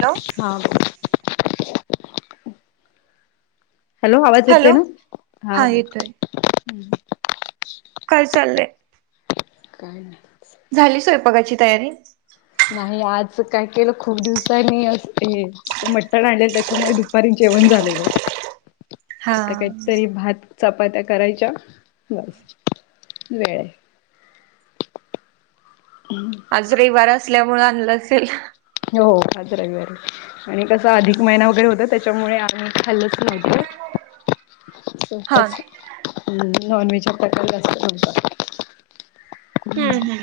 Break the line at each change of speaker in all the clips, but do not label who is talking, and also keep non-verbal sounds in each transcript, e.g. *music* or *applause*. Hello
ह *unintelligible* hello आवाज येते ना हा ब
काय चाललय
काही नाही
झाली स्वयंपाकाची तयारी
नाही आज काय केलं खूप दिवसांनी असते मटण आलेल त्याच्यामुळे दुपारी जेवण झालेलं आहे
हा
आता काहीतरी भात चपात्या करायच्या बस वेळ आहे हम्
आज रविवार असल्यामुळे आणलं असेल
हो हो आज रविवारी आणि कसा अधिक महिना वगैरे होत त्याच्यामुळे आम्ही खाल्लंच नव्हत. असं
हा हम्म
पाऊस- हुं नॉन-व्हेजच्या पाट्या जास्त लावतात.
हुं हुं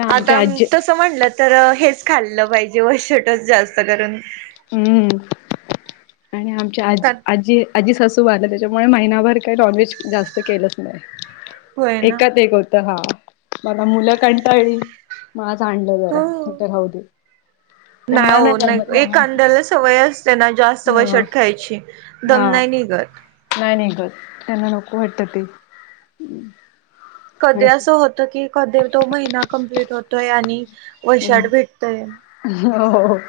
आमच्या
आतां
आजी
तस म्हणलं- तरं हेच खाल्लं पाहिजे वैशिष्ट्य जास्त करून.
हुं आणि आमची
का
आजी- आजीयं- आजी सासू वारल्या त्याच्यामुळे महिनाभर काही नॉनव्हेज जास्त केलंच नाय.
होय ना
एकात एक होत हां परवा मुलं कंटाळली. मलाच आणलं
हो
जरा खाऊ दे
नाही
त्यांना
हो
जमत
नाही एक
ना
कांद्याला सवय अस. त्यांना जास्त
हा
वषट खायची दम
हा
नाही निघत
नाही निघत त्यांना नको वाटत ते
कधी असं होतं की कधी तो महिना कंप्लीट होतोय आणि वैशाट
हम्म
भेटतय.
हो हो हो.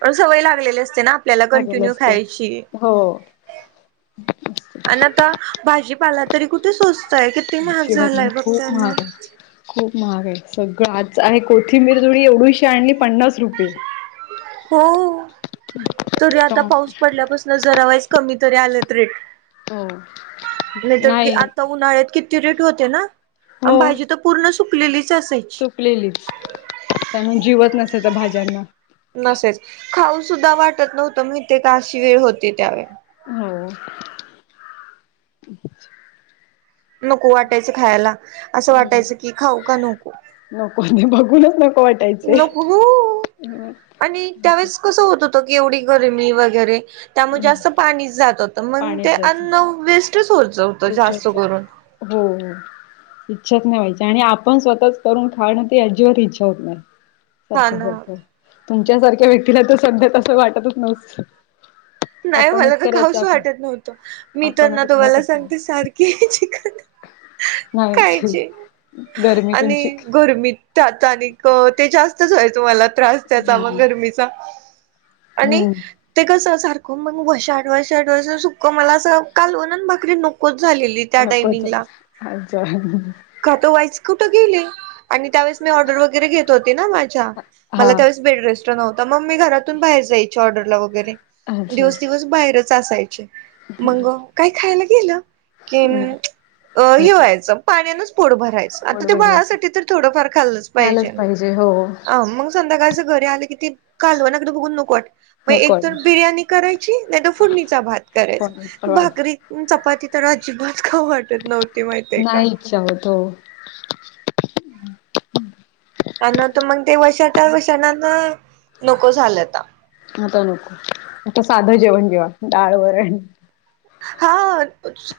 पण सवय लागलेली असते ना आपल्याला
लागेल
कंटिन्यू
असत.
खायची.
हो
आणि आता भाजीपाला तरी कुठे सोच य किती महाग
शिवाय
झालाय
नाही
बघ
खूप
त्यांना
महाग आहे. खूप महाग आहे सगळं आज आहे कोथिंबिर जुडी एवढीशीे आणली पन्नास रुपये
हो तरी आता पाऊस पडल्यापासून जराईज कमी तरी आलेत रेट
हो
नाही तरी आता उन्हाळ्यात किती रेट होते ना
हो
आणि भाजी तर पूर्ण सुकलेलीच असेय
सुकलेलीच त्यामुळे जिवत नसायच भाज्यांना
नसेच खाऊ सुद्धा वाटत नव्हतं माहितेकां अशी वेळ होती त्यावेळी-
हों
नको वाटायचं खायला, असं
हम्म.
वाटायचं की खाऊ का नको.
नको नाही बघूनच नको वाट-
नको हों आणि त्यावेळेस- कसं होत होतकी एवढी गरमी वगैरे त्यामुळे जास्त पाणीच जात होत म्हणूण
पाण्यात
ते
जायचं.
अन्न- वेस्टच हो-
वेस्ट होईल पण हों हों- इच्छाच नायी व्हायची आणि आपण स्वतःच करून खाणं तर आजीबात इच्छा होत नाय.
हा
सारखं
ना
सारखं तुमच्या सारख्या व्यक्तीला तर सध्या तसं वाटतचं नस-
नाही मला तर खाऊस वाटत नव्हतं मी तर नां
आपणच करा
तुम्हाला
आपण
सांग-
करा.
ती सारखी *unintelligible* चिकन
नाही
खायची
गरमी तुमची
आणि- गरमी त्यात आणि ऐक जास्तचं व्हायच मला. त्रास त्याचा मग
हम्म.
गर्मीचा आणि
हम्म
ते कसं सार- हो मगं वर्ष आठ, वर्ष आठ, वर्ष सुकं मला असं कालवण अन् भाकरी नकोच झालेली. त्या टायमिंगला
*inaudible*
खातो व्हायीच कुठं गेले आणि त्यावेळेस- मी ऑर्डर वैगरे घेत होते नां मार्चच्या,
हा
मला त्यावेळेस बेडरे- स्ट नवतं मग मी घरातून बाहेर जायची ऑर्डरला वगैरे.
अच्छा
दिवस दिवस बाहेरच असायचे मग काय खायला गेलं. कि
हम्म,
अं हे
नको
व्हायचं पाण्यांनच पोट भरायचं आता
पोट
ते
भरायचं
बाळासाठी तर थोडंफार खाल्लंच
खायलाच
पाहिजे ना
हो
आं मग- संध्याकाळीच घरी आलं कि ते कालवनाकडे बघून नको वाटायच मं
नको
एकतर
वाटत
बिर्याणी- करायची नाहीतर फोडणी भात
कोणाचा
करायचा
वाद
भाकरी अं चपाती- तर अजिबात खाऊ वाटत नव्हती माहितेयं का.
जाऊत ओ- *inaudible*
*unintelligible* आणि नंतर तर मग ते वर्षात विषाणा न नको झालयं आता.
आता नको आता साधं जेवण जेवा डाळवरण.
हां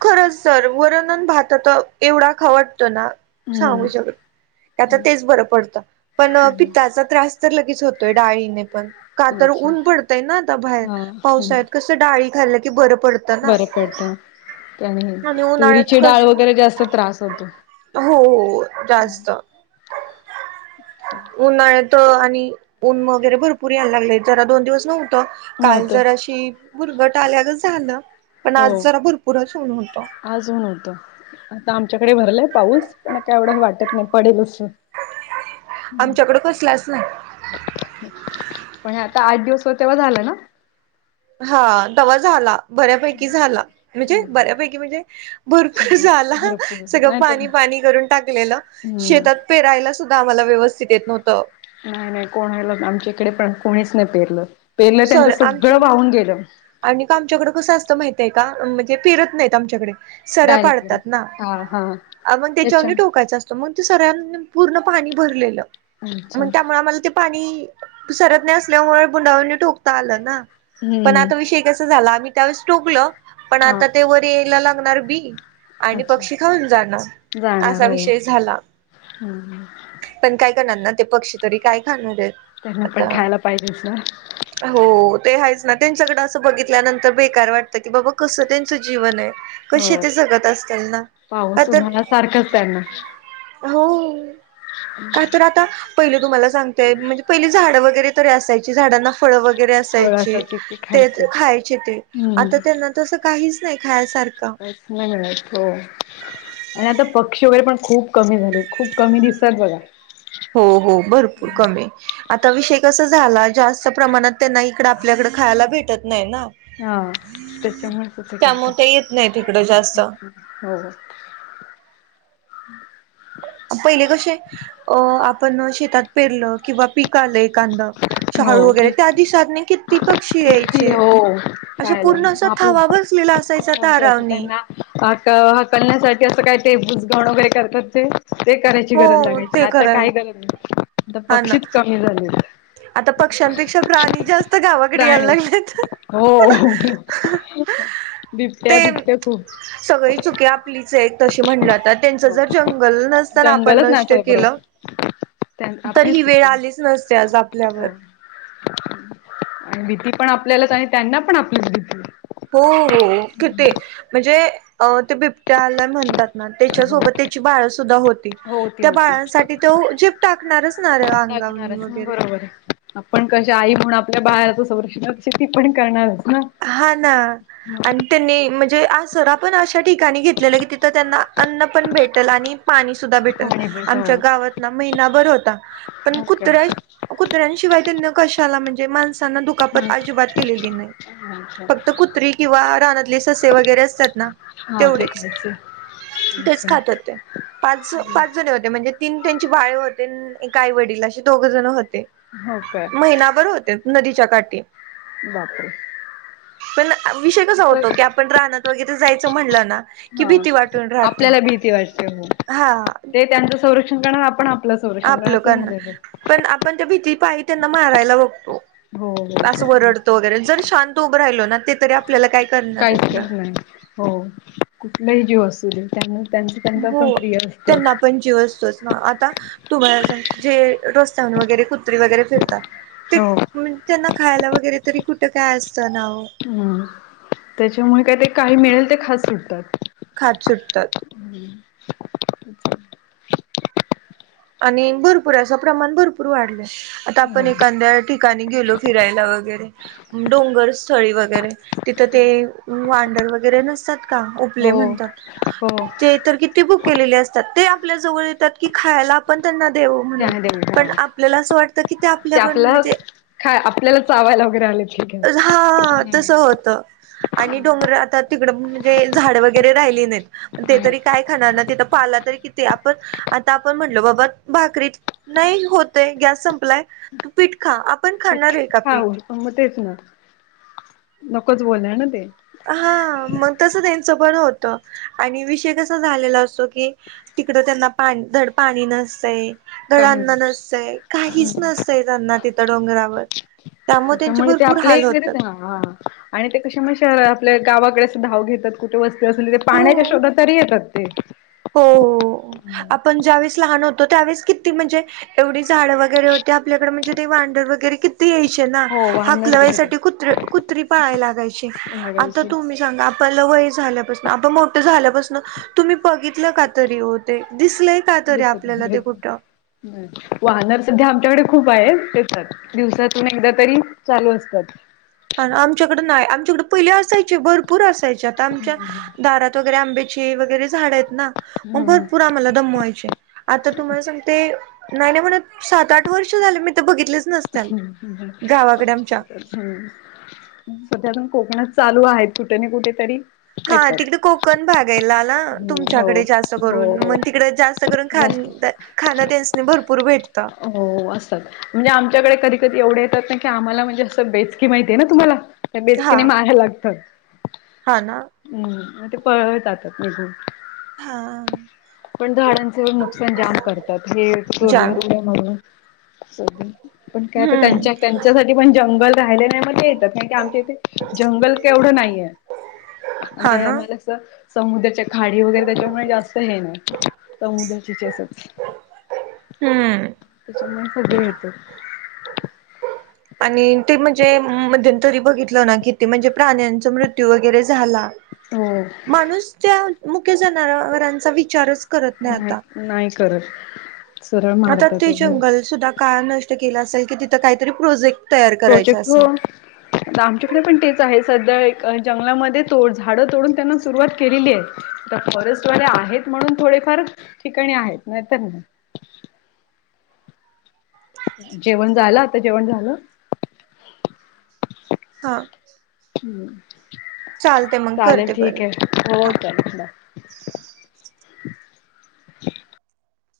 खरंच सर वरण अन् भात आता एवढा खाऊ वाटतो नां. सांगू
हम्म
शकत, त्यातआता तेच बरं पडतं पण
हम्म,
पित्ताचा त्रास तर लगेच होतोय डाळींने पण कातर
अच्छा
ऊन पडतयं नां आता बाहेर
हा ह
पावसाळ्यात कसं त डाळी खाल्लं की बरं पडत
बरं पडत त्या
आणि उन्हाळ्यात
तुरीची डाळ
कसं
वगैरे जास्त त्रास होतो.
हो हो जास्त उन्हाळ्यात आणि ऊन वगैरे भरपूर यायला लागलं जरा दोन दिवस नव्ह- त काल
नव्हतं
जराशी भुरगट आल्यागत झालं. पण
हो
आज जरा भरपूरच ऊन होत.
आज ऊन होत. आता आमच्याकडे भरलाय पाऊस, पण काय एवढं वाटत नाही पडेल असं.
आमच्याकडं कसलाचं नाय.
पण हे आता आठ दिवस हो तेव्हा झालं ना?
हां तवा झाला बऱ्यापैकी झाला म्हणजे बऱ्यापैकी म्हणजे- भरपूर
चांगलेच
झाला
भरपूर
सगळं
नाही तर
पाणी पाणी करून टाकलेलं
हम्म
शेतात- पेरायला सुद्धा आम्हाला व्यवस्थित येत नव्हतं.
नाही, नाही कोणला आमच्या इकडे पण कोणीच नाही पेरलं.
सर आमची
गेल.
आणि का आमच्याकडें कसं असतं माहित आहे का म्हणजे फिरत नाहीत आमच्याकडे. सऱ्या
डायरेक्ट
पाडतात ना
हा हा
मग
त्याच्या
त्याच्यावर टोकायच असत मग ते सर्यात पूर्ण पाणी भरलेलं
अच्छा
मग त्यामुळे आम्हाला ते पाणी सरत नाही असल्यामुळे बुंडावनी ठोकता आलं ना
हम्म.
षय कसा झाला आम्ही त्यावेळेस टोकल पण
हा
आता ते वर यायला लागणार बी. आणि
अच्छा
पक्षी खाऊन जाणार असा विषय झाला.
हम्म
पण काय करणार ना ते पक्षी तरी काय खाणार आहेत.
त्यांना पण खायला पाहिजेच ना.
हो हो ते हायच ना त्यां सगळं असं बघितल्यानंतर बेकार वाटतं की बाबा कसं त्यांचं जीवन आहे. कशी
हो
ते जगत असत्याल ना का
पाऊस
तर
उन्हाला सारखंच त्यांना
हो का तर आता पहिले तुम्हाला सांगतय म्हणजे पहिली झाड वगैरे तरी असायची झाडांना फळ वगैरे
फळ
असायची.
ते
तेच
खायचे
खायचे ते आता
हम्म
त्यांना तसं काहीच नाही खायसारखं.
हम हो. आणि आता पक्षी वगैरे पण खूप कमी झाले खूप कमी दिसतात बघा.
हो हो भरपूर कमी. आता विषय कस झाला जास्त प्रमाणात त्यांना इकड आपल्याकडे खायला भेटत नाही ना.
हा त्याच्यामुळेच हे
त्यामुळे
करतात.
ते येत नाही हिकडं जास्त.
हो
पहिले कसे अ आपण ना शेतात पेरलं किंवा पीक आलंय एकांद शाळू
हो
वगैरे
कि
ते आधी साध नाही किती पक्षी
किती
यायचे
हो
असं
कायला
पूर्ण असा
मग
थवा बस सलेला असायचा
आपलं
तारावनी.
त्यांना हाक हकलण्यासाठी असं काय टेबुल्स घण वगैरे करतात ते. ते करायची गरज
हो
लागायची
ते
आता
कराय
काही गरज नाही आता
हा ना
पक्षीच कमी झाले.
आता पक्ष्यांपेक्षा प्राणी जास्त गावाकडे यायला
प्राणी
लागलेत.
हो बिबट्या
ते
बिबट्या खूप
सगळी चुकी आपलीच आहे तशी म्हणली तर त्यांचं
हो
जर जंगल नसताना आपण
जंगलच
नष्ट
नासय बरो
केलं तर
आपलीच
ही वेळ
चूक आहे.
आलीच नसते आज आप.
हो आणि भीती पण आपल्यालाच आणि त्यांना पण आपलीच भीती.
हो हो किती म्हणजे ते बिबट्याला म्हणतात.
आहे. हो.
त्याच्यासोबत त्याची बाळ सुद्धा होती.
हो होती
त्या
होती.
बाळांसाठी त जिप टाकणारच ना अंगावनी
टाकणारच ना
वगैरे
बरोबर आहे. आपण कश आई म्हणून आपल्या बाहेारच संरक्षणा तशी ती पण करणारच ना..
हा ना आणि त्यांनी म्हणजे अस स पण अशा ठिकाणी घेतलेलं की तिथं त्यांना अन्न पण भेटेल आणि पाणी सुद्धा भेटेल.
खाण्यापिण्याचं
आमच्या
हो.
गावात ना महिनाभर होता पण
ओके.
कुत्र्या कुत्र्यांशिवाय त्यांनी कशाला म्हणजे माणसांना दुखापत अजिबात केलेली नाही.
अच्छा.
फक्त कुत्री किंवा रानातले ससे वगैरे असतात ना
हा ते
तेवढेच
खायचे
तेच
अच्छा
खात होते पाच पाच जण होते म्हणजे. तीन त्यांची बाळे होते एक आई वडील असे दोघ जण होते.
हो काे
महिनाभर होते नदीच्या काठी
बापर.
पण विषय कसा होतो की आपण राहनत वगैरे जायचं म्हणलं ना. कि
हा
भीती वाटून राहते
आपल्याला भीती वाटते हो.
हा.
ते त्यांचं संरक्षण कर आपण आपलं
आप
संरक्षण असं
लोकांना
झालं.
पण आपण त्या भीती पाहि त्यांना मारायला बघतो.
हो
असं वरडतो
हो.
वगैरे जर शांत उभं राहिलो ना ते तरी आपल्याला काय करणार
काहीच
आहेत ना.
गरज हो कुठलाही जीव असू दे त्यांना त्यांच त्यांचा पण
हो
प्रिय असतात.
त्यांना पण जीव असतोच ना आता *unintelligible* वगैरे फिरतात ते
हो.
त्यांना खायला वगैरे तरी कुठं काय असतं नाव
हम् त्याच्यामुळे काय ते काही मिळेल ते खात सुटतात.
खात सुटतात.
*unintelligible*
आणि भरपूर अस अस प्रमाण भरपूर वाढला. आता
हो.
आपण एखाद्या ठिकाणी गेलो फिरायला वगैरे डोंगर स्थळी वगैरे तिथं ते वांढर वगैरे नसतात का उपले
हो
म्हणतात.
हो
ते तर किती बुक केलेले असतात ते आपल्या जवळ येतात खायला. पण त्यांना देऊ म्हणून
ध्यान देऊ
पण
हा
आपल्याला असं वाटतं की ते आपल्याकड म्हणजे.
काा आपल्याला चावायला वगैरे आलेत का.
हा तसं होतं. आणि डोंगर आता तिकडं म्हणजे झाड वगैरे राहिली नाहीत. ते तरी काय खाणार ना तिथ पाला तरी किती आपण आता आपण म्हणलो बा भाकरीत नाही होत गस संपलाय त. पण खाणार आहे का
खाऊ
पीठ
मग तेच ना नकोच बोलाय ना ते.
हा मग तस त्यांचं पण होतं आणि विषय कसा झालेला असतो की. तिकडं त्यांना पा धड पाणी नसतंय.
काही
गडांना
नाही
नसतय काहीच नसतय त्यांना तिथं डोंगरावर त्यामुळे त्यांच्या
त्याच्यामुळे ते
भरपूर
आपल्या
हाल होतात.
इकडेच हा हा आणि ते कसे मग शहर आपल्या गावाकडे अस धाव घेतात. कुठे वस्ती असली ते पाण्याच्या
हो
शोधात तरी येतात ते.
हो हो आपण ज्यावेेळेस लहान होतो त्यावेळेस किती म्हणजे एवढी झाडं वगैरे होते आपल्याकडे म्हणजे ते भांडर वगैरे किती. याय ना
हो वाहन
हाकलवायसाठी
घेतात
कुत कुत्री पाळाय लागायचे आता
लागायची
तुम ां आपला वय झाल्याप आप मोठ झाल्यापासून तुम्ही बघितलं का तरी हो ते दिसलय का तरी आपल्याला ते कुठं.
हम् वाहनर सध्या आमच्याकडे खूप आहेत तेच्याात. दिवसातून एकदा तरी चालू असतात
आमच्याकडं नाही आमच्याकडं पहिले असायचे भरपूर असायचे आता आमच्या दारात वगैरे आंब्याची वगैरे झाड आहेत ना मग भरपूर आम्हाला दमवायचे आता तुम्हाला सांगते नाही नाही म्हण सात आठ वर्ष झाले मी ते बघितलेच नसत्याल
ह
गावाकडे आमच्या
आमच्याकडे हम् सध्या पण कोकणात चालू आहेत कुठे ना कुठे तरी
हा
येतात.
तिकडे कोकण भाग आहे लाला
हम्म, हो
तुमच्याकडे जास्त
हो
करून
हो
मग तिकड जास्त करून ख
जास्त
खाना त्यांचनी भरपूर भेटत
हो असतात म्हणजे आम त्याच्याकडे कध कधी एवढे येतात ना कीम्हाला म्हणजे असं बेचकी माहिती आहे ना तुम्हाला
हा
बेसकीिने मार्या लागतात
हा ना
हम् ते पळवत आातात निघून
हा
पण झाडांच नुकसान जाम करतात हे
जाम
जोरजोड म्हणूनदी पण कायता
हम्म
त्यांच्या त्यांच्यासाठी पण जंगल राहिले नाही मग येतात नाही की आमच्या इथे जंगल के एवढं नाहीये म्हणजे
हा ना
आम्हाला समुद्रच्या खाडी वगैरे त्याच्यामुळे जास्त हे नाही समुद्रचीसच
हम्म
त्याच्यामुळे सग येत
आणि ते म्हणजे मध्येंतरी बघितलं ना कि ते म्हणजे प्राण्यांचा मृत्यू वगैरे झाला
हम
माणूस त्या मुख्या जनावरांचा विचारच नाही आ
नाही करत सरळ
आता
मारतात
ते
वगैरे
जंगल सुधा का नष्ट केलं असेल की तिथं काहीतरी प्रोजेक्ट तयार करायचा
प्रोजेक्ट हो
असेल
तर आमच्याकडे पण तेच आहे सध्या एक जंगलामध्ये तोड झाडं तोडून त्यांना सुरुवात केलेली आहे आ फॉरेस्टवाले आहेत म्हणून थोडेफार ठिकाणी आहेत नाहीत ना जेवण झाला जेवण झालं
हां
हम्
मग
चालेल
करते
ठीक
परत
आहे
हा
हो